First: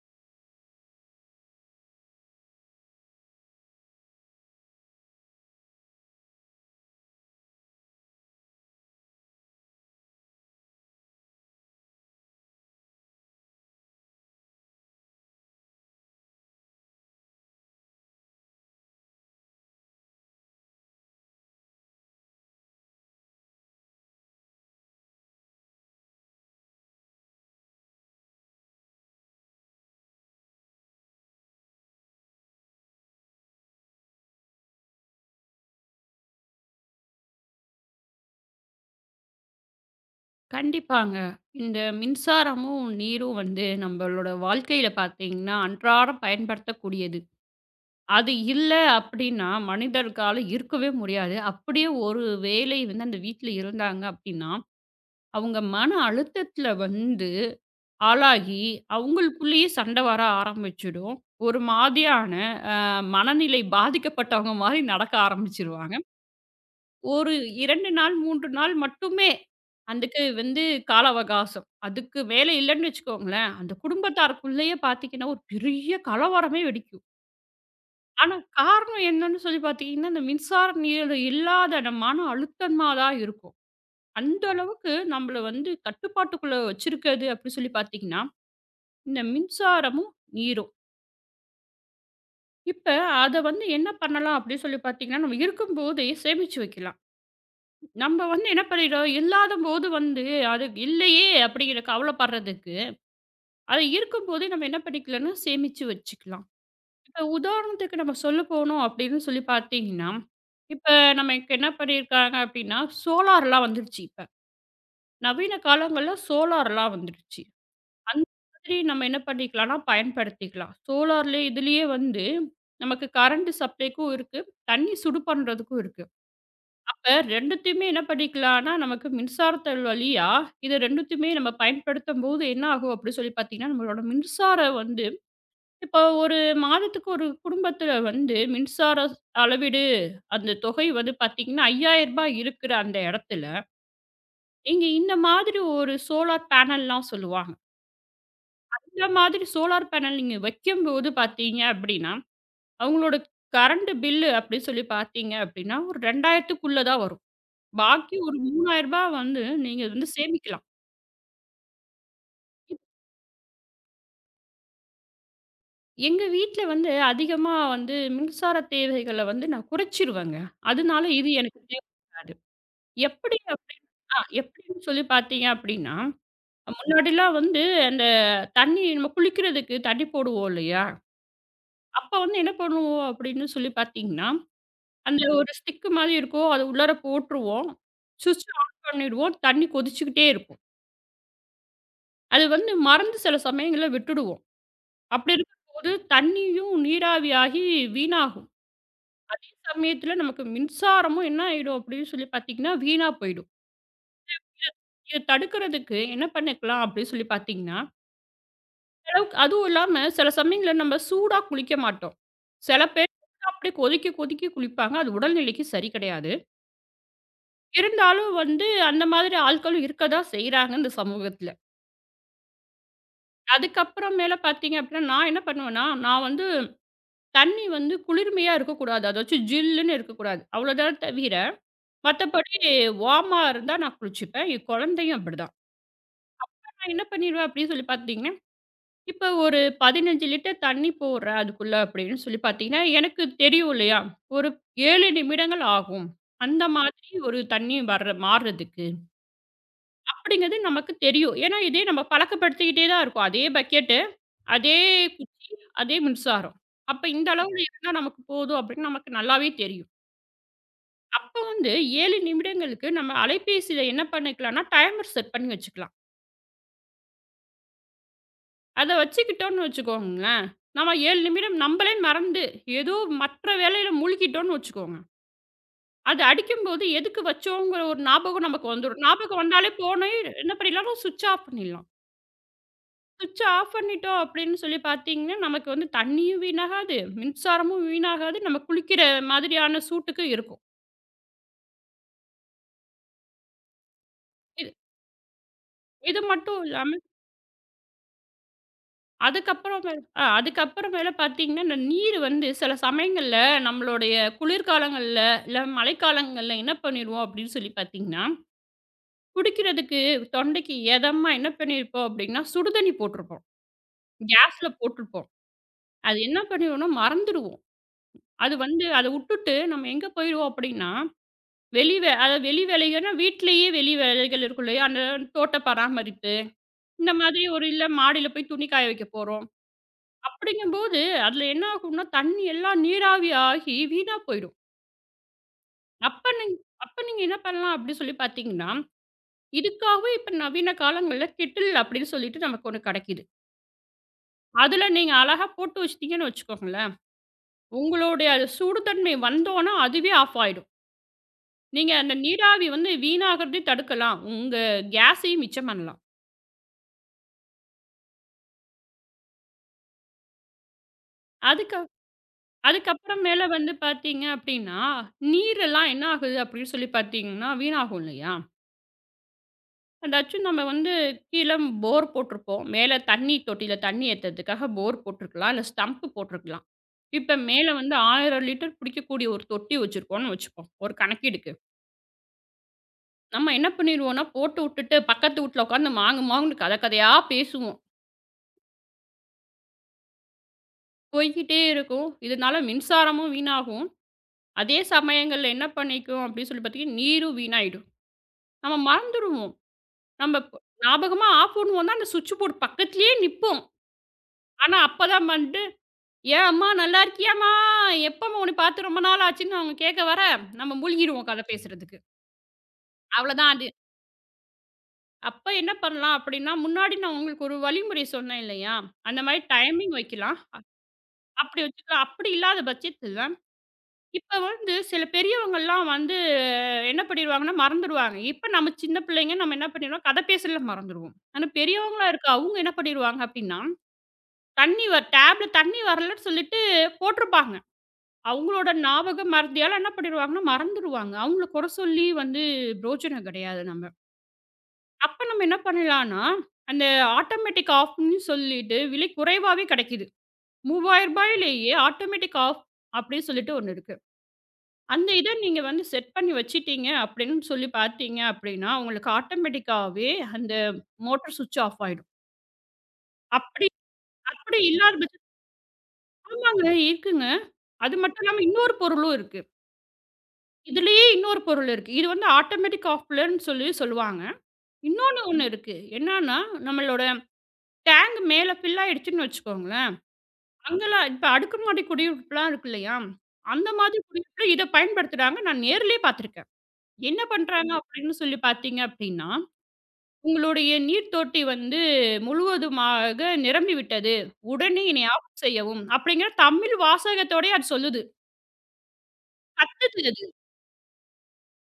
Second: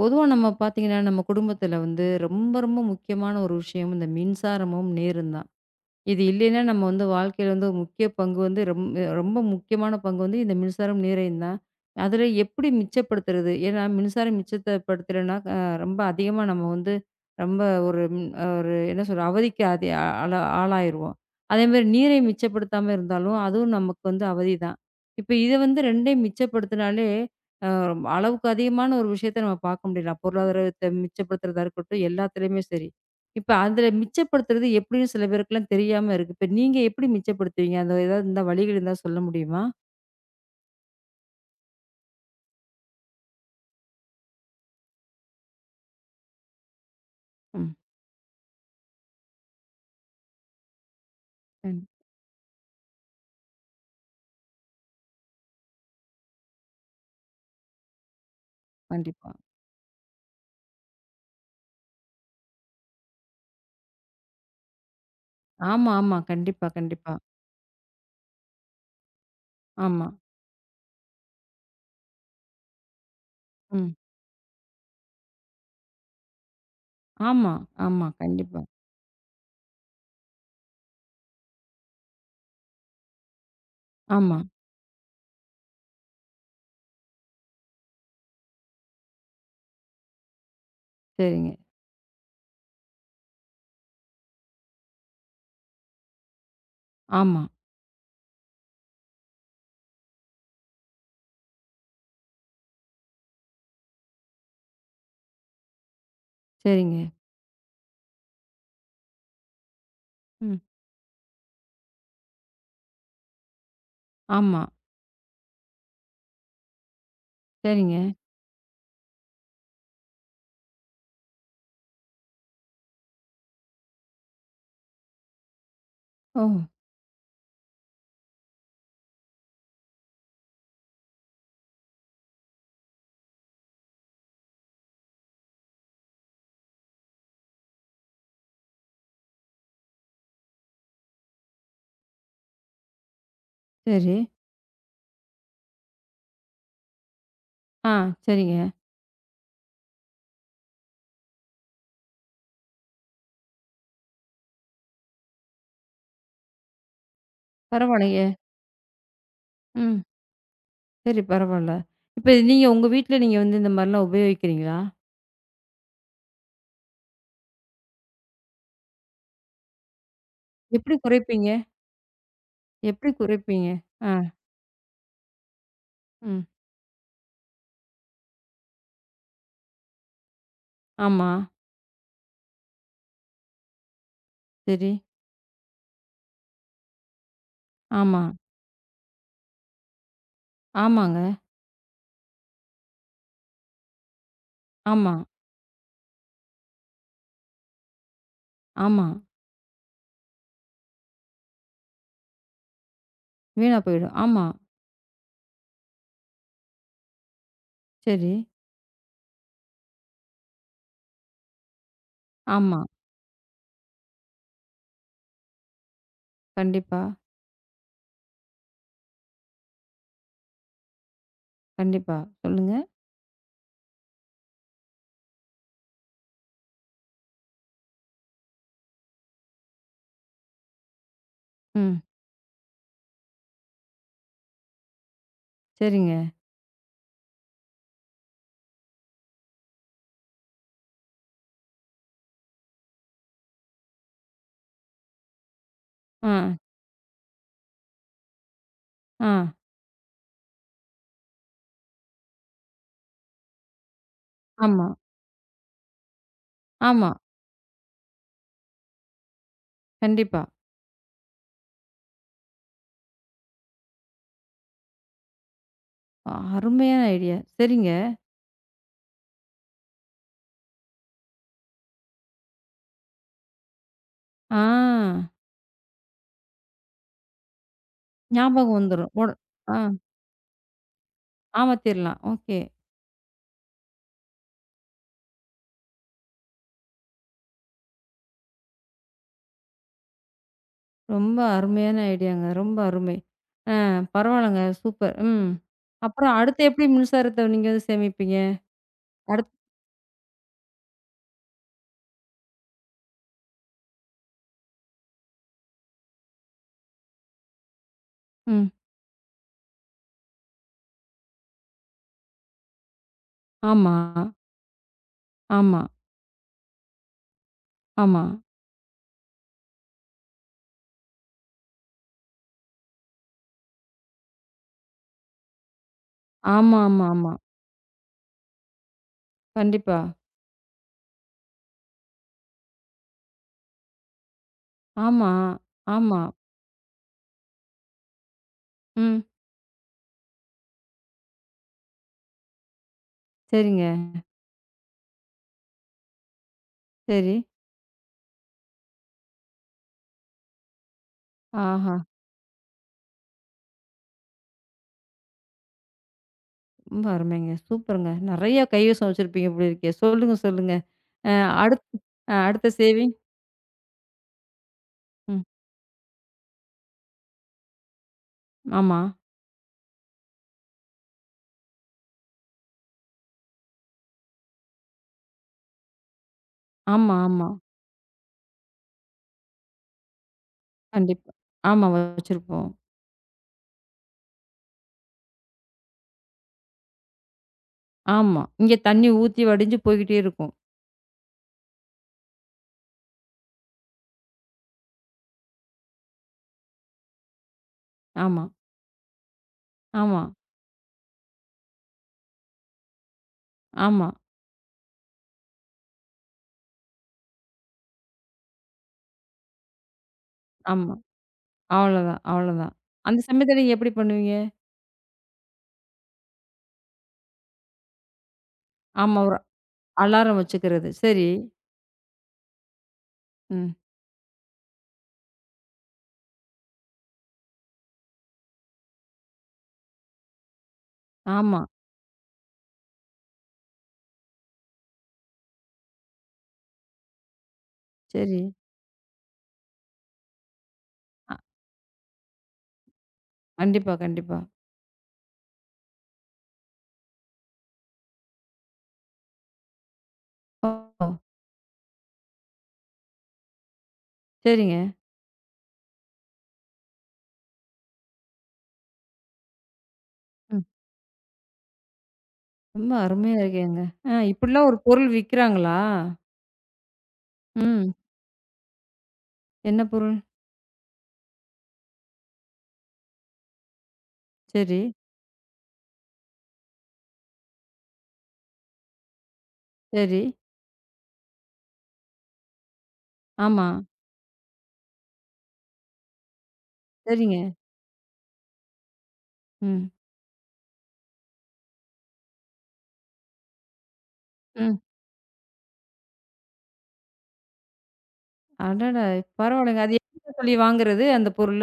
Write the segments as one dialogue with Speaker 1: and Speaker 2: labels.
Speaker 1: பொதுவா நம்ம பார்த்தீங்கன்னா, நம்ம குடும்பத்தில வந்து ரொம்ப ரொம்ப முக்கியமான ஒரு விஷயம் இந்த மின்சாரமும், நீரும் தான். இது இல்லைன்னா நம்ம வந்து வாழ்க்கையில வந்து ஒரு முக்கிய பங்கு வந்து ரொம்ப முக்கியமான பங்கு வந்து இந்த மின்சாரம், நீரையும் தான். அதில எப்படி மிச்சப்படுத்துறது? ஏன்னா மின்சாரம் மிச்சத்தப்படுத்தலைன்னா ரொம்ப அதிகமா நம்ம வந்து ரொம்ப ஒரு ம் ஒரு என்ன சொல்றது? அவதிக்கு ஆளா ஆளாயிருவோம். அதேமாரி நீரை மிச்சப்படுத்தாம இருந்தாலும், அதுவும் நமக்கு வந்து அவதி தான். இப்ப இத வந்து 2யும் மிச்சப்படுத்தினாலே, அ அளவுக்கு அதிகமான ஒரு விஷயத்த நம்ம பார்க்க முடியலாம். பொருளாதாரத்த மிச்சப்படுத்துறதா இருக்கட்டும், எல்லாத்துலயுமே சரி. இப்ப அதுல மிச்சப்படுத்துறது எப்படின்னு சில பேருக்குலாம் தெரியாம இருக்கு. இப்ப நீங்க எப்படி மிச்சப்படுத்துவீங்க? அந்த ஏதாவது இருந்தா வழிகள் இருந்தா சொல்ல முடியுமா?
Speaker 2: கண்டிப்பாங்க. இந்த மின்சாரமும், நீரும் வந்து நம்பளோட வாழ்க்கையில பார்த்தீங்கன்னா, அன்றாடம் பயன்படுத்தக்கூடியது.
Speaker 1: ம்.
Speaker 2: அது இல்ல அப்டின்னா, மனிதர்களால இருக்கவே முடியாது.
Speaker 1: கண்
Speaker 2: அப்படியே ஒரு வேளை வந்து அந்த வீட்ல இருந்தாங்க அப்டின்னா, அவங்க மன அழுத்தத்துல வந்து ஆளாகி,
Speaker 1: கண்டிப்பா.
Speaker 2: அவங்களுக்குள்ளேயே சண்டை வர ஆரம்பிச்சுடும். ஒரு மாதிரியான மனநிலை பாதிக்கப்பட்டவங்க மாரி நடக்க
Speaker 1: ஆமா,
Speaker 2: ஆரம்பிச்சுருவாங்க.
Speaker 1: ஆமா. கண்டிப்பா, கண்டிப்பா.
Speaker 2: ஒரு 2 நாள், 3 நாள் மட்டுமே.
Speaker 1: ஆமா.
Speaker 2: அதுக்கு வந்து கால அவகாசம். அதுக்கு மேல இல்லன்னு வச்சுக்கோங்களேன், அந்த
Speaker 1: ம்.
Speaker 2: குடும்பத்தாருக்குள்ளேயே பார்த்தீங்கன்னா, ஒரு பெரிய கலவரமே வெடிக்கும்.
Speaker 1: ஆமா, ஆமா.
Speaker 2: ஆனா
Speaker 1: கண்டிப்பா.
Speaker 2: காரணம் என்னன்னு சொல்லி பார்த்தீங்கன்னா, இந்த மின்சார நீர் இல்லாத நம்ம மன அழுத்தமா தான் இருக்கும்.
Speaker 1: ஆமா.
Speaker 2: அந்த அளவுக்கு நம்மள வந்து கட்டுப்பாட்டுக்குள்ள வச்சிருக்கிறது அப்படி சொல்லி பார்த்தீங்கன்னா, இந்த மின்சாரமும், நீரும்.
Speaker 1: சரிங்க.
Speaker 2: இப்ப அத வந்து என்ன பண்ணலாம் அப்படின்னு சொல்லி பார்த்தீங்கன்னா, நம்ம இருக்கும்போதே சேமிச்சு வைக்கலாம்.
Speaker 1: ஆமா.
Speaker 2: நம்ம வந்து என்ன பண்ணிடுறோம், இல்லாதபோது வந்து அது இல்லையே அப்படிங்கிற கவலைப்படுறதுக்கு, அது இருக்கும்போதே நம்ம என்ன பண்ணிக்கலாம்னா சேமிச்சு வச்சுக்கலாம்.
Speaker 1: சரிங்க.
Speaker 2: இப்ப உதாரணத்துக்கு நம்ம சொல்ல போனோம் அப்படின்னு சொல்லி பார்த்தீங்கன்னா,
Speaker 1: ம்.
Speaker 2: இப்ப நமக்கு என்ன பண்ணியிருக்காங்க அப்படின்னா, சோலார்லாம் வந்துருச்சு இப்ப.
Speaker 1: ஆமா.
Speaker 2: நவீன காலங்கள்ல சோலார்லாம் வந்துருச்சு.
Speaker 1: சரிங்க.
Speaker 2: அந்த மாதிரி நம்ம என்ன பண்ணிக்கலாம்னா பயன்படுத்திக்கலாம். சோலார்ல இதுலயே வந்து நமக்கு கரண்ட் சப்ளைக்கும் இருக்கு, தண்ணி சுடு பண்றதுக்கும் இருக்கு.
Speaker 1: ஓ!
Speaker 2: அப்ப 2த்தையுமே என்ன பண்ணிக்கலான்னா, நமக்கு மின்சாரத்தல் வழியா, இது 2த்தையுமே நம்ம பயன்படுத்தும்போது என்ன ஆகும் அப்டி சொல்லி பார்த்தீங்கன்னா, நம்மளோட மின்சாரம் வந்து இப்போ ஒரு மாதத்துக்கு ஒரு குடும்பத்தில வந்து மின்சார அளவீடு அந்த தொகை வந்து பார்த்தீங்கன்னா, ரூ. 5000 இருக்கிற அந்த இடத்துல,
Speaker 1: சரி.
Speaker 2: நீங்க இந்த மாதிரி ஒரு சோலார் பேனல்லாம் சொல்லுவாங்க.
Speaker 1: ஆ சரிங்க.
Speaker 2: இந்த மாதிரி சோலார் பேனல் நீங்க வைக்கும்போது பார்த்தீங்க அப்டின்னா, அவங்களோட கரண்ட் பில்லு அப்டி சொல்லி பார்த்தீங்க அப்டின்னா, ஒரு 2000க்குள்ள தான் வரும். பாக்கி
Speaker 1: பரவாயில்லையே.
Speaker 2: ஒரு ரூ. 3000 வந்து நீங்க
Speaker 1: ம்.
Speaker 2: வந்து சேமிக்கலாம்.
Speaker 1: சரி பரவால்ல. இப்ப நீங்க
Speaker 2: இப்
Speaker 1: உங்க வீட்ல நீங்க வந்து இந்த மாரிலாம் உபயோகிக்கிறீங்களா?
Speaker 2: எங்க வீட்ல வந்து அதிகமா வந்து மின்சார தேவைகள வந்து நான் குறைச்சிருவேங்க.
Speaker 1: எப்படி
Speaker 2: அதனால இது
Speaker 1: குறைப்பீங்க?
Speaker 2: எனக்கு தேவைப்படாது.
Speaker 1: எப்படி
Speaker 2: எப்படி
Speaker 1: குறைப்பீங்க?
Speaker 2: அப்டின்னு
Speaker 1: ஆ.
Speaker 2: ஆ எப்படின்னு சொல்லி பார்த்தீங்க அப்டின்னா,
Speaker 1: ம்.
Speaker 2: முன்னாடிலாம் வந்து அந்த தண்ணி நம்ம குளிக்கிறதுக்கு தண்ணி போடுவோம் இல்லையா?
Speaker 1: ஆமா.
Speaker 2: அப்ப வந்து என்ன பண்ணுவோம் அப்படின்னு சொல்லி பார்த்தீங்கன்னா,
Speaker 1: சரி.
Speaker 2: அந்த ஒரு ஸ்டிக்கு மாரி இருக்கும். அது உள்ளார போட்டுருவோம்.
Speaker 1: ஆமா.
Speaker 2: சுவிட்ச் ஆன் பண்ணிடுவோம். தண்ணி கொதிச்சுக்கிட்டே இருக்கும்.
Speaker 1: ஆமாங்க.
Speaker 2: அது வந்து மறந்து சில சமயங்கள்ல விட்டுடுவோம்.
Speaker 1: ஆமா,
Speaker 2: அப்படி இருக்கும்போது தண்ணியும் நீராவியாகி வீணாகும்.
Speaker 1: ஆமா.
Speaker 2: அதே சமயத்தில நமக்கு மின்சாரமும் என்ன ஆயிடும் அப்படின்னு சொல்லி பார்த்தீங்கன்னா, வீணா போயிடும்.
Speaker 1: வீணா போயிடும். ஆமா.
Speaker 2: இத தடுக்கிறதுக்கு என்ன பண்ணிக்கலாம் அப்படின்னு சொல்லி பார்த்தீங்கன்னா,
Speaker 1: சரி.
Speaker 2: அளவுக்கு அதுவும் இல்லாம சில சமயங்கள்ல நம்ம சூடா குளிக்க மாட்டோம்.
Speaker 1: ஆமா.
Speaker 2: சில பேர் அப்படியே கொதிக்க கொதிக்க குளிப்பாங்க. அது உடல்நிலைக்கு சரி கிடையாது.
Speaker 1: கண்டிப்பா,
Speaker 2: இருந்தாலும் வந்து அந்த மாதிரி ஆட்களும் இருக்க தான் செய்றாங்க இந்த சமூகத்தில.
Speaker 1: கண்டிப்பா. சொல்லுங்க.
Speaker 2: அதுக்கப்புறம் மேல பார்த்தீங்க அப்படின்னா, நான் என்ன பண்ணுவேன்னா, நான் வந்து தண்ணி வந்து குளிர்மையா இருக்கக்கூடாது. அதாச்சும் ஜில்லுன்னு இருக்கக்கூடாது. அவ்வளோதான் தவிர
Speaker 1: ம்.
Speaker 2: மத்தபடி வார்மா இருந்தா நான் குளிச்சுப்பேன். என் குழந்தையும் அப்படிதான்.
Speaker 1: சரிங்க.
Speaker 2: நான் என்ன பண்ணிருவேன் அப்படின்னு சொல்லி பார்த்தீங்கன்னா, இப்போ ஒரு 15 லிட்டர் தண்ணி போடுறேன் அதுக்குள்ள அப்படின்னு சொல்லி பார்த்தீங்கன்னா, எனக்கு தெரியும் இல்லையா? ஒரு 7 நிமிடங்கள் ஆகும்.
Speaker 1: ஆ,
Speaker 2: அந்த மாதிரி ஒரு தண்ணி வர்ற மாறுறதுக்கு.
Speaker 1: ஆ.
Speaker 2: அப்படிங்கிறது நமக்கு தெரியும். ஏன்னா, இதே நம்ம பழக்கப்படுத்திக்கிட்டே தான் இருக்கோம். அதே பக்கெட்டு, அதே
Speaker 1: ஆமா,
Speaker 2: குச்சி, அதே மின்சாரம். அப்ப
Speaker 1: ஆமா.
Speaker 2: இந்த அளவுல இருந்தா நமக்கு போதும் அப்படின்னு நமக்கு நல்லாவே தெரியும்.
Speaker 1: கண்டிப்பா.
Speaker 2: அப்ப வந்து 7 நிமிடங்களுக்கு நம்ம அலைபேசியில என்ன பண்ணிக்கலாம்னா, டைமர் செட் பண்ணி வச்சுக்கலாம்.
Speaker 1: அருமையான ஐடியா. சரிங்க.
Speaker 2: அத வச்சுக்கிட்டோம்னு வச்சுக்கோங்களேன், நம்ம 7 நிமிடம் நம்மளே மறந்து, ஏதோ மற்ற வேலையில மூழ்கிட்டோம்னு
Speaker 1: ஆ.
Speaker 2: வச்சுக்கோங்க. அது அடிக்கும்போது எதுக்கு வச்சோங்கிற ஒரு ஞாபகம் நமக்கு
Speaker 1: ஞாபகம்
Speaker 2: வந்துரும்.
Speaker 1: வந்துரும். உட
Speaker 2: ஞாபகம் வந்தாலே
Speaker 1: ஆ
Speaker 2: போனே என்ன பண்ணிடலாம், ஸ்விட்ச் ஆஃப் பண்ணிடலாம்.
Speaker 1: ஆமாத்திரலாம். ஓகே.
Speaker 2: ஸ்விட்ச் ஆஃப் பண்ணிட்டோம் அப்படின்னு சொல்லி பார்த்தீங்கன்னா, நமக்கு வந்து தண்ணியும் வீணாகாது, மின்சாரமும் வீணாகாது, நம்ம குளிக்கிற மாதிரியான சூட்டுக்கு இருக்கும்.
Speaker 1: ரொம்ப அருமையான ஐடியாங்க. ரொம்ப அருமை. ஆ பரவால்லங்க.
Speaker 2: இது
Speaker 1: சூப்பர். ம்.
Speaker 2: இது
Speaker 1: அப்புறம்
Speaker 2: மட்டும்
Speaker 1: அடுத்து எப்படி
Speaker 2: இல்லாம
Speaker 1: மின்சாரத்த நீங்க வந்து சேமிப்பீங்க? அடுத்
Speaker 2: அதுக்கப்புறமேல பார்த்தீங்கன்னா, இந்த நீர் வந்து சில சமயங்கள்ல நம்மளுடைய குளிர்காலங்கள்ல, இல்ல மழைக்காலங்கள்ல என்ன பண்ணிருவோம் அப்படின்னு சொல்லி பார்த்தீங்கன்னா,
Speaker 1: ம்.
Speaker 2: குடிக்கிறதுக்கு தொண்டைக்கு எதமா என்ன பண்ணியிருப்போம் அப்படின்னா, சுடுதண்ணி போட்டிருப்போம்.
Speaker 1: ஆமா,
Speaker 2: கேஸ்ல போட்டிருப்போம்.
Speaker 1: ஆமா,
Speaker 2: அது என்ன பண்ணிருவோம்னா மறந்துருவோம்.
Speaker 1: ஆமா.
Speaker 2: அது வந்து அத உட்டுட்டு நம்ம எங்க போயிருவோம் அப்படின்னா, வெளி வே அதாவது வெளி வேலைகள்னா வீட்லயே வெளி வேலைகள் இருக்கும் இல்லையா? அந்த தோட்ட பராமரிப்பு,
Speaker 1: ஆமா, ஆமா,
Speaker 2: இந்த
Speaker 1: ஆமா.
Speaker 2: மாதிரி ஒரு இல்ல மாடியில போய் துணி காய வைக்க போறோம்.
Speaker 1: கண்டிப்பா.
Speaker 2: அப்படிங்கும்போது, அதில என்ன ஆகும்னா, தண்ணி எல்லாம் நீராவி ஆகி வீணா போயிடும்.
Speaker 1: ஆமா, ஆமா.
Speaker 2: அப்ப நீங் அப்ப நீங்க என்ன பண்ணலாம் அப்படி சொல்லி பார்த்தீங்கன்னா,
Speaker 1: ம்.
Speaker 2: இதுக்காகவே இப்ப நவீன காலங்கள்ல கெட்டில் அப்படின்னு சொல்லிட்டு நமக்கு ஒண்ணு கிடைக்குது.
Speaker 1: சரிங்க.
Speaker 2: அதில நீங்க அழகா போட்டு வச்சுட்டீங்கன்னு வச்சுக்கோங்களேன்,
Speaker 1: சரி.
Speaker 2: உங்களுடைய அது சூடு தன்மை வந்தோன அதுவே ஆஃப் ஆயிடும். நீங்க
Speaker 1: ஆஹா!
Speaker 2: அந்த நீராவி வந்து வீணாகறதே தடுக்கலாம். உங்க கேஸையும் மிச்சம் பண்ணலாம்.
Speaker 1: ரொம்ப அருமைங்க. சூப்பருங்க. நெறைய கைவசம் வச்சிருப்பீங்க போல இருக்கே. சொல்லுங்க, சொல்லுங்க. அ
Speaker 2: அதுக்கு
Speaker 1: அடுத்து அடுத்த சேவிங்
Speaker 2: அதுக்கப்புறம் மேல வந்து பார்த்தீங்க அப்படின்னா,
Speaker 1: ம்.
Speaker 2: நீரெல்லாம் என்ன ஆகுது அப்படின்னு சொல்லி பார்த்தீங்கன்னா, வீணாகும் இல்லையா?
Speaker 1: ஆமா.
Speaker 2: அதாச்சும் நம்ம வந்து கீழ போர் போட்டிருப்போம். மேல தண்ணி தொட்டியில தண்ணி ஏத்துறதுக்காக போர் போட்டிருக்கலாம். இல்ல ஸ்டம்ப் போட்டிருக்கலாம்.
Speaker 1: ஆமா,
Speaker 2: இப்ப
Speaker 1: ஆமா.
Speaker 2: மேல வந்து 1000 லிட்டர் பிடிக்கக்கூடிய ஒரு தொட்டி வச்சிருக்கோம்னு வச்சுப்போம். ஒரு
Speaker 1: கண்டிப்பா.
Speaker 2: கணக்கீடுக்கு.
Speaker 1: ஆமா வச்சிருப்போம்.
Speaker 2: நம்ம என்ன பண்ணிருவோம்னா, போட்டு உட்டுட்டு பக்கத்து வீட்ல உட்காந்து மாங்கு மாங்குன்னு கத கதையா பேசுவோம்.
Speaker 1: ஆமா. இங்க தண்ணி ஊத்தி வடிஞ்சு போய்க்கிட்டே இருக்கும்.
Speaker 2: போய்க்கிட்டே இருக்கும். இதனால மின்சாரமும் வீணாகும். அதே சமயங்கள்ல என்ன பண்ணிக்கும் அப்படின்னு சொல்லி பார்த்தீங்கன்னா, நீரும் வீணாயிடும்.
Speaker 1: ஆமா,
Speaker 2: நம்ம மறந்துருவோம்.
Speaker 1: ஆமா,
Speaker 2: நம்ம ஞாபகமா ஆஃப் பண்ணுவோம்னா அந்த சுவிட்ச் போர்ட் பக்கத்திலேயே நிப்போம்.
Speaker 1: ஆமா,
Speaker 2: ஆனா அப்பதான் வந்து ஏன் அம்மா நல்லா இருக்கியாம்மா? எப்பம்மா உன்னை பார்த்து ரொம்ப நாள் ஆச்சுன்னு அவங்க கேட்க வர, நம்ம
Speaker 1: ஆமா.
Speaker 2: மூழ்கிருவோம் கதை பேசுறதுக்கு.
Speaker 1: அவ்வளோதான், அவ்வளோதான். அந்த
Speaker 2: அவ்வளோதான்
Speaker 1: சமயத்துல
Speaker 2: அது.
Speaker 1: நீங்க எப்படி பண்ணுவீங்க?
Speaker 2: அப்ப என்ன பண்ணலாம் அப்படின்னா, முன்னாடி நான் உங்களுக்கு ஒரு வழிமுறை சொன்னேன் இல்லையா?
Speaker 1: ஆமா.
Speaker 2: அந்த
Speaker 1: ஒரு
Speaker 2: மாரி டைமிங் வைக்கலாம்.
Speaker 1: அலாரம் வச்சுக்கிறது. சரி.
Speaker 2: அப்படி வச்சுக்கலாம். அப்படி இல்லாத பட்சத்தில,
Speaker 1: ம்.
Speaker 2: இப்ப வந்து சில பெரியவங்கலாம் வந்து என்ன பண்ணிருவாங்கன்னா மறந்துருவாங்க. இப்ப நம்ம சின்ன பிள்ளைங்க நம்ம என்ன பண்ணிருவோம், கதை பேசல மறந்துருவோம். ஆனா
Speaker 1: ஆமா.
Speaker 2: பெரியவங்களா இருக்க அவங்க என்ன பண்ணிருவாங்க அப்படின்னா, தண்ணி வ டேப்ல தண்ணி வரலன்னு சொல்லிட்டு போட்டுருப்பாங்க.
Speaker 1: சரி.
Speaker 2: அவங்களோட ஞாபகம் மறதியால என்ன பண்ணிருவாங்கன்னா, மறந்துருவாங்க.
Speaker 1: அ
Speaker 2: அவங்கள குறை சொல்லி வந்து பிரோஜனம் கிடையாது நம்ம.
Speaker 1: கண்டிப்பா, கண்டிப்பா.
Speaker 2: அப்ப நம்ம என்ன பண்ணலான்னா, அந்த ஆட்டோமேட்டிக் ஆஃப்ன்னு சொல்லிட்டு விலை குறைவாவே கிடைக்குது. ரூ.
Speaker 1: ஓ!
Speaker 2: 3000லயே ஆட்டோமேட்டிக் ஆஃப் அப்படின்னு சொல்லிட்டு ஒண்ணு இருக்கு.
Speaker 1: சரிங்க.
Speaker 2: அந்த இத நீங்க வந்து செட் பண்ணி வச்சுட்டீங்க அப்படின்னு சொல்லி பார்த்தீங்க அப்படின்னா, உங்களுக்கு ஆட்டோமேட்டிக்காவே அந்த
Speaker 1: ம்.
Speaker 2: மோட்டார் ஸ்விட்ச் ஆஃப் ஆயிடும்.
Speaker 1: ரொம்ப அருமையா
Speaker 2: அப்படி
Speaker 1: இருக்கேங்க. ஆ
Speaker 2: அப்படி
Speaker 1: இப்படிலாம் ஒரு
Speaker 2: இல்லாத
Speaker 1: பொருள்
Speaker 2: பட்சத்துல
Speaker 1: விக்கிறாங்களா?
Speaker 2: அங்க இருக்குங்க.
Speaker 1: ம்.
Speaker 2: அது மட்டும் இல்லாம இன்னொரு பொருளும் இருக்கு.
Speaker 1: என்ன பொருள்?
Speaker 2: இதுலயே இன்னொரு பொருள் இருக்கு. இது வந்து ஆட்டோமேட்டிக் காப்லர்ன்னு சொல்லி சொல்லுவாங்க.
Speaker 1: சரி,
Speaker 2: இன்னொன்னு ஒண்ணு இருக்கு. என்னான்னா, நம்மளோட டேங்க் மேல ஃபில் ஆயிடுச்சுன்னு வச்சுக்கோங்களேன்,
Speaker 1: சரி.
Speaker 2: அங்கலாம் இப்ப அடுக்குமாடி குடியிருப்புலாம் இருக்கு இல்லையா?
Speaker 1: ஆமா.
Speaker 2: அந்த மாதிரி குடியிருப்புல இத பயன்படுத்துறாங்க. நான் நேர்லயே பார்த்துருக்கேன். என்ன
Speaker 1: சரிங்க.
Speaker 2: பண்றாங்க அப்படின்னு சொல்லி பார்த்தீங்க அப்படின்னா,
Speaker 1: ம்,
Speaker 2: "உங்களுடைய நீர் தொட்டி வந்து முழுவதுமாக நிரம்பி விட்டது.
Speaker 1: ம்.
Speaker 2: உடனே இதனை ஆஃப் செய்யவும்" அப்படிங்கிற தமிழ் வாசகத்தோடயே அது சொல்லுது.
Speaker 1: அடடா! பரவாயில்லங்க. அது
Speaker 2: கத்துது.
Speaker 1: எங்க சொல்லி வாங்குறது அந்த பொருள?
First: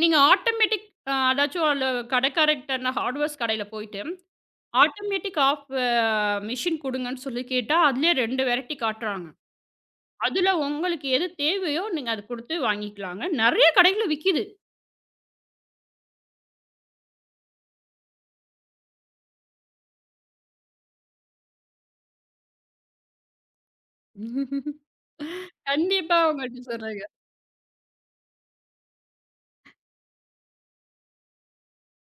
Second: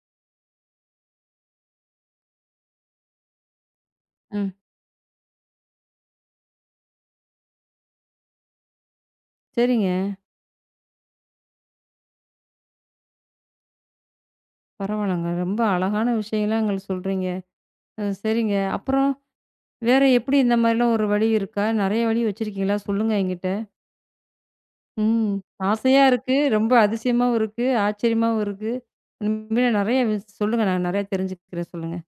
Speaker 2: நீங்க ஆட்டோமேட்டிக் அதாச்சும் அந்த கடைக்காரர்கிட்ட நான் ஹார்ட்வேர்ஸ் கடையில போயிட்டு,
Speaker 1: ம்.
Speaker 2: ஆட்டோமேட்டிக் ஆஃப் மெஷின் குடுங்கன்னு சொல்லி கேட்டா, அதிலயே 2 வெரைட்டி காட்டுறாங்க.
Speaker 1: சரிங்க.
Speaker 2: அதுல உங்களுக்கு எது தேவையோ நீங்க அத குடுத்து வாங்கிக்கலாங்க. நெறைய கடைகள்ல விக்கிது.
Speaker 1: பரவாயில்லங்க. ரொம்ப அழகான விஷயங்கள்லாம் எங்களுக்கு சொல்றீங்க. சரிங்க. அப்புறம் வேற எப்படி இந்த மாரிலாம் ஒரு வழி இருக்கா? நெறைய வழி வச்சிருக்கீங்களா? சொல்லுங்க என்கிட்ட. ம். ஆசையா
Speaker 2: கண்டிப்பா
Speaker 1: இருக்கு.
Speaker 2: உங்கள்ட்ட
Speaker 1: ரொம்ப
Speaker 2: சொல்றேங்க.
Speaker 1: அதிசயமாவும் இருக்கு. ஆச்சரியமாவும் இருக்கு. உண்மையிலே நெறைய சொல்லுங்க. நான் நெறைய தெரிஞ்சுக்கிறேன். சொல்லுங்க.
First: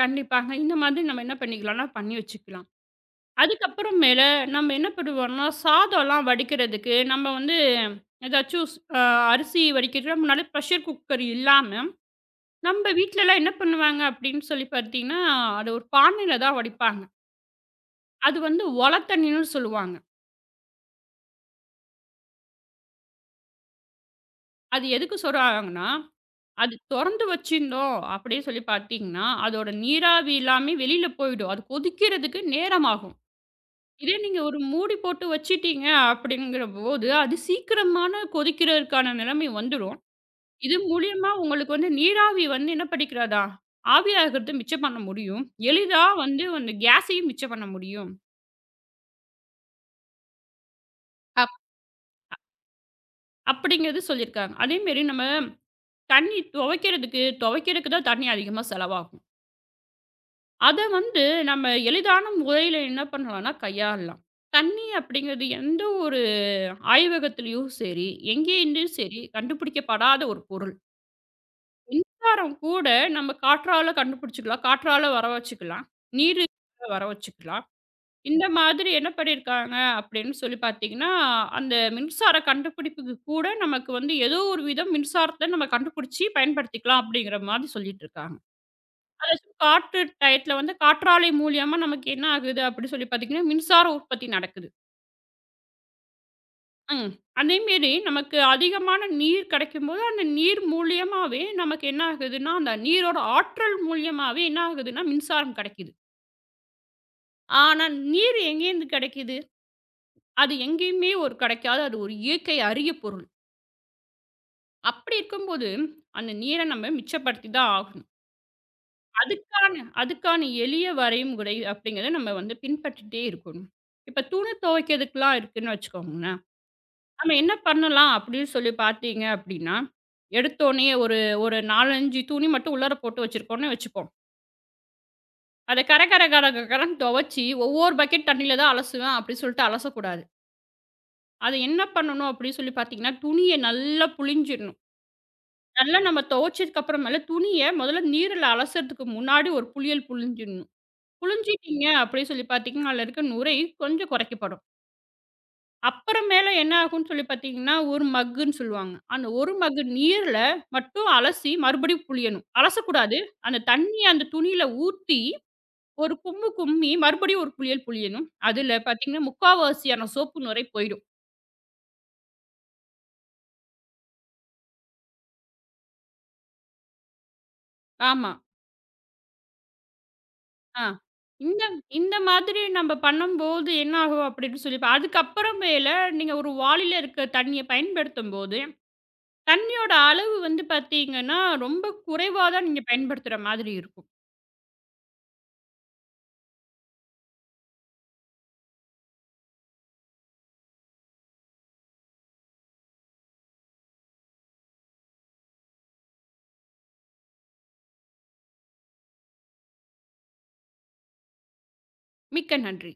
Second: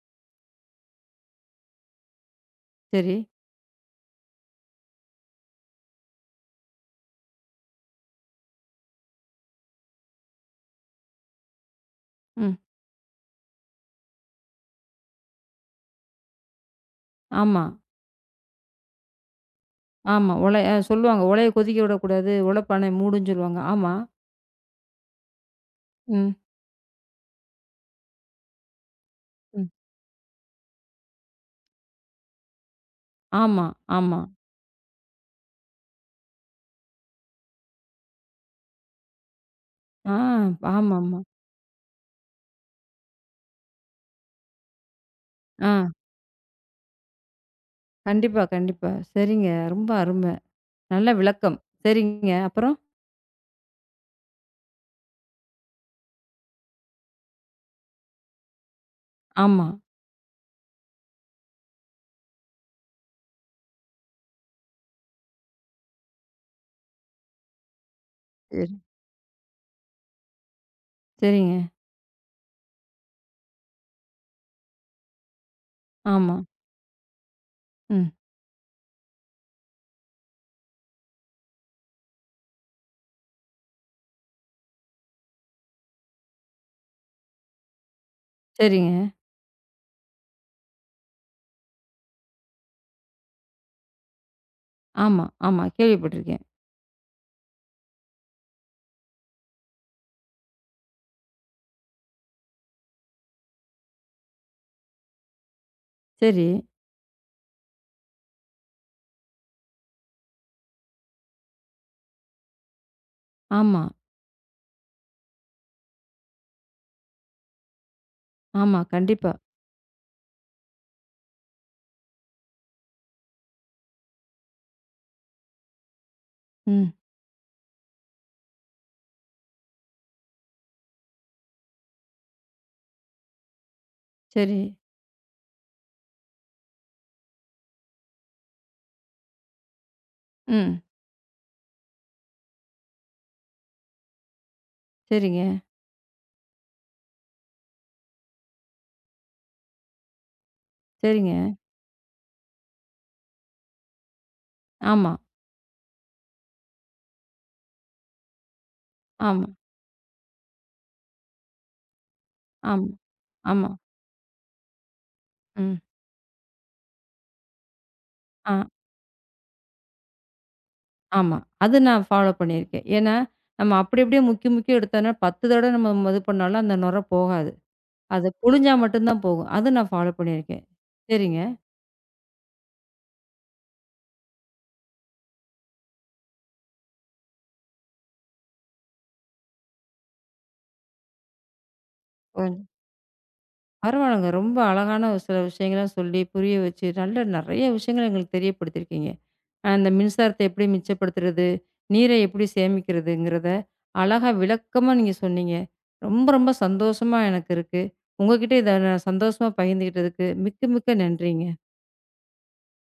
Speaker 2: கண்டிப்பாங்க. இந்த மாதிரி நம்ம என்ன பண்ணிக்கலாம்னா, பண்ணி வச்சுக்கலாம்.
Speaker 1: சரி.
Speaker 2: அதுக்கப்புறம் மேல நம்ம என்ன பண்ணுவோம்னா, சாதம்லாம் வடிக்கிறதுக்கு நம்ம வந்து ஏதாச்சும் ஸ் அ அரிசி வடிக்கிறதுக்கு முன்னால ப்ரெஷர் குக்கர் இல்லாம
Speaker 1: ம்.
Speaker 2: நம்ம வீட்லலாம் என்ன பண்ணுவாங்க அப்படின்னு சொல்லி பார்த்தீங்கன்னா, அது ஒரு பானையில தான் வடிப்பாங்க.
Speaker 1: ஆமா.
Speaker 2: அது வந்து ஒல தண்ணீன்னு சொல்லுவாங்க.
Speaker 1: ஆமா. ஒலை சொல்லுவாங்க. ஒலைய கொதிக்க விடக்கூடாது. ஒலப்பானை மூடுன்னு சொல்லுவாங்க. ஆமா.
Speaker 2: அது எதுக்கு சொல்றாங்கன்னா,
Speaker 1: ம்.
Speaker 2: அது தொறந்து வச்சிருந்தோம் அப்படின்னு சொல்லி பார்த்தீங்கன்னா,
Speaker 1: ம்.
Speaker 2: அதோட நீராவி எல்லாமே வெளியில போயிடும். அது கொதிக்கிறதுக்கு நேரமாகும்.
Speaker 1: ஆமா,
Speaker 2: இதே
Speaker 1: ஆமா.
Speaker 2: நீங்க ஒரு மூடி போட்டு வச்சுட்டீங்க அப்படிங்கிற போது, அது சீக்கிரமான கொதிக்கிறதுக்கான நிலைமை வந்துரும்.
Speaker 1: ஆ
Speaker 2: இது
Speaker 1: ஆமாமா.
Speaker 2: மூலியமா உங்களுக்கு வந்து நீராவி வந்து என்ன பண்ணிக்கிறதா, ஆவியாகிறத மிச்சம் பண்ண முடியும்.
Speaker 1: ஆ
Speaker 2: எளிதா வந்து அந்த கேஸையும் மிச்சம் பண்ண முடியும்.
Speaker 1: கண்டிப்பா, கண்டிப்பா. சரிங்க. ரொம்ப அருமை. நல்ல விளக்கம். சரிங்க. அப்புறம்?
Speaker 2: அப்படிங்கிறது சொல்லியிருக்காங்க. அதேமாரி நம்ம தண்ணீ துவைக்கிறதுக்கு துவைக்கிறதுக்கு தான் தண்ணீ அதிகமா செலவாகும்.
Speaker 1: ஆமா.
Speaker 2: அத வந்து நம்ம எளிதான முறையில என்ன பண்ணலாம்னா கையாளலாம். தண்ணீ அப்படிங்கிறது எந்த ஒரு ஆய்வகத்திலயும் சரி,
Speaker 1: சரி.
Speaker 2: எங்கேருந்தும் சரி கண்டுபிடிக்கப்படாத ஒரு பொருள்.
Speaker 1: சரிங்க.
Speaker 2: மின்சாரம் கூட நம்ம காற்றால கண்டுபிடிச்சுக்கலாம். காற்றால வர வச்சுக்கலாம்.
Speaker 1: ஆமா.
Speaker 2: நீர் வர வச்சுக்கலாம்.
Speaker 1: ம்.
Speaker 2: இந்த மாதிரி என்ன பண்ணியிருக்காங்க அப்படின்னு சொல்லி பார்த்தீங்கன்னா, அந்த மின்சார கண்டுபிடிப்புக்கு கூட நமக்கு வந்து ஏதோ ஒரு விதம் மின்சாரத்த நம்ம கண்டுபிடிச்சு பயன்படுத்திக்கலாம் அப்படிங்கிற மாதிரி சொல்லிட்டு இருக்காங்க.
Speaker 1: சரிங்க.
Speaker 2: அதாச்சும் காற்று டயத்துல வந்து காற்றாலை மூலியமா நமக்கு என்ன ஆகுது அப்படின்னு சொல்லி பார்த்தீங்கன்னா, மின்சார உற்பத்தி நடக்குது.
Speaker 1: ஆமா, ஆமா. கேள்விப்பட்டுருக்கேன்.
Speaker 2: ம். அதேமாரி நமக்கு அதிகமான நீர் கிடைக்கும்போது, அந்த நீர் மூலியமாவே நமக்கு என்ன ஆகுதுன்னா, அந்த நீரோட ஆற்றல் மூலியமாவே என்ன ஆகுதுன்னா மின்சாரம் கிடைக்குது.
Speaker 1: சரி.
Speaker 2: ஆனா, நீர் எங்கேருந்து கிடைக்குது? அது எங்கேயுமே ஒரு கிடைக்காத அது ஒரு இயற்கை அரிய பொருள்.
Speaker 1: ஆமா,
Speaker 2: அப்படி இருக்கும்போது, அந்த நீரை நம்ம மிச்சப்படுத்தி தான் ஆகணும்.
Speaker 1: ஆமா. கண்டிப்பா.
Speaker 2: அதுக்கான அதுக்கான எளிய வரைமுறை அப்படிங்கிறத நம்ம வந்து பின்பற்றிட்டே இருக்கணும். இப்ப துணி துவைக்கிறதுக்குலாம் இருக்குன்னு வச்சுக்கோங்களேன்.
Speaker 1: ம்.
Speaker 2: நம்ம என்ன பண்ணலாம் அப்படின்னு சொல்லி பார்த்தீங்க அப்படின்னா, எடுத்தோனே ஒரு ஒரு 4, 5 துணி மட்டும் உள்ளார போட்டு வச்சிருக்கோம்னு வச்சுப்போம்.
Speaker 1: சரி.
Speaker 2: அத கர கர கர கர கரன்னு துவைச்சு ஒவ்வொரு பக்கெட் தண்ணீல தான் அலசுவேன் அப்படின்னு சொல்லிட்டு அலசக்கூடாது.
Speaker 1: ம்.
Speaker 2: அத என்ன பண்ணணும் அப்படின்னு சொல்லி பார்த்தீங்கன்னா, துணிய நல்லா புழிஞ்சிடணும்.
Speaker 1: சரிங்க,
Speaker 2: நல்லா நம்ம துவைச்சதுக்கு அப்புறமேல துணிய முதல்ல நீருல அலசுறதுக்கு முன்னாடி ஒரு புளியல் புழிஞ்சிடணும்.
Speaker 1: சரிங்க.
Speaker 2: புழிஞ்சிட்டீங்க அப்படின்னு சொல்லி பார்த்தீங்கன்னா, அதில இருக்க நுரை கொஞ்சம் குறைக்கப்படும்.
Speaker 1: ஆமா,
Speaker 2: அப்புறமேல என்ன ஆகும்ன்னு சொல்லி பார்த்தீங்கன்னா, ஒரு மக்குன்னு சொல்லுவாங்க. அந்த
Speaker 1: ஆமா,
Speaker 2: ஒரு மக்கு நீர்ல மட்டும் அலசி மறுபடியும் புழியணும்.
Speaker 1: ஆமா,
Speaker 2: அலசக்கூடாது. அந்த
Speaker 1: ஆமா.
Speaker 2: தண்ணிய அந்த துணியில ஊத்தி
Speaker 1: ம்.
Speaker 2: ஒரு கும்மு கும்மி மறுபடியும் ஒரு புளியல் புழியணும்.
Speaker 1: ஆ.
Speaker 2: அதில பார்த்தீங்கன்னா, முக்காவாசியான சோப்பு நுரை போயிடும்.
Speaker 1: ஆமா. அது நான் ஃபாலோ பண்ணியிருக்கேன். ஏன்னா, நம்ம அப்படி அப்படியே முக்கி முக்கி எடுத்தோம்னா 10 தடவ நம்ம இது பண்ணாலும் அந்த நுரை போகாது. அது
Speaker 2: ஆமா.
Speaker 1: புழிஞ்சா மட்டும் தான் போகும். அது நான் ஃபாலோ பண்ணியிருக்கேன்.
Speaker 2: ஆ.
Speaker 1: சரிங்க.
Speaker 2: இந்த இந்த மாதிரி நம்ம பண்ணும்போது என்ன ஆகும் அப்படின்னு சொல்லி பா அதுக்கப்புறமேல நீங்க ஒரு வாளில இருக்க தண்ணிய பயன்படுத்தும்போது, தண்ணியோட அளவு வந்து பார்த்தீங்கன்னா, ரொம்ப குறைவா
Speaker 1: ம்.
Speaker 2: தான் நீங்க பயன்படுத்துற மாதிரி இருக்கும்.
Speaker 1: பரவால்லங்க. ரொம்ப அழகான ஒரு சில விஷயங்கள சொல்லி, புரிய வச்சு, நல்ல நெறைய விஷயங்கள எங்களுக்கு தெரியப்படுத்தியிருக்கீங்க. அந்த மின்சாரத்த எப்படி மிச்சப்படுத்துறது? நீரை எப்படி சேமிக்கிறதுங்கிறத, அழகா விளக்கமா நீங்க சொன்னீங்க. ரொம்ப ரொம்ப சந்தோஷமா எனக்கு இருக்கு. உங்க கிட்ட இத நான் சந்தோஷமா பகிர்ந்துகிட்டதுக்கு மிக்க மிக்க நன்றிங்க.
Speaker 2: மிக்க நன்றி.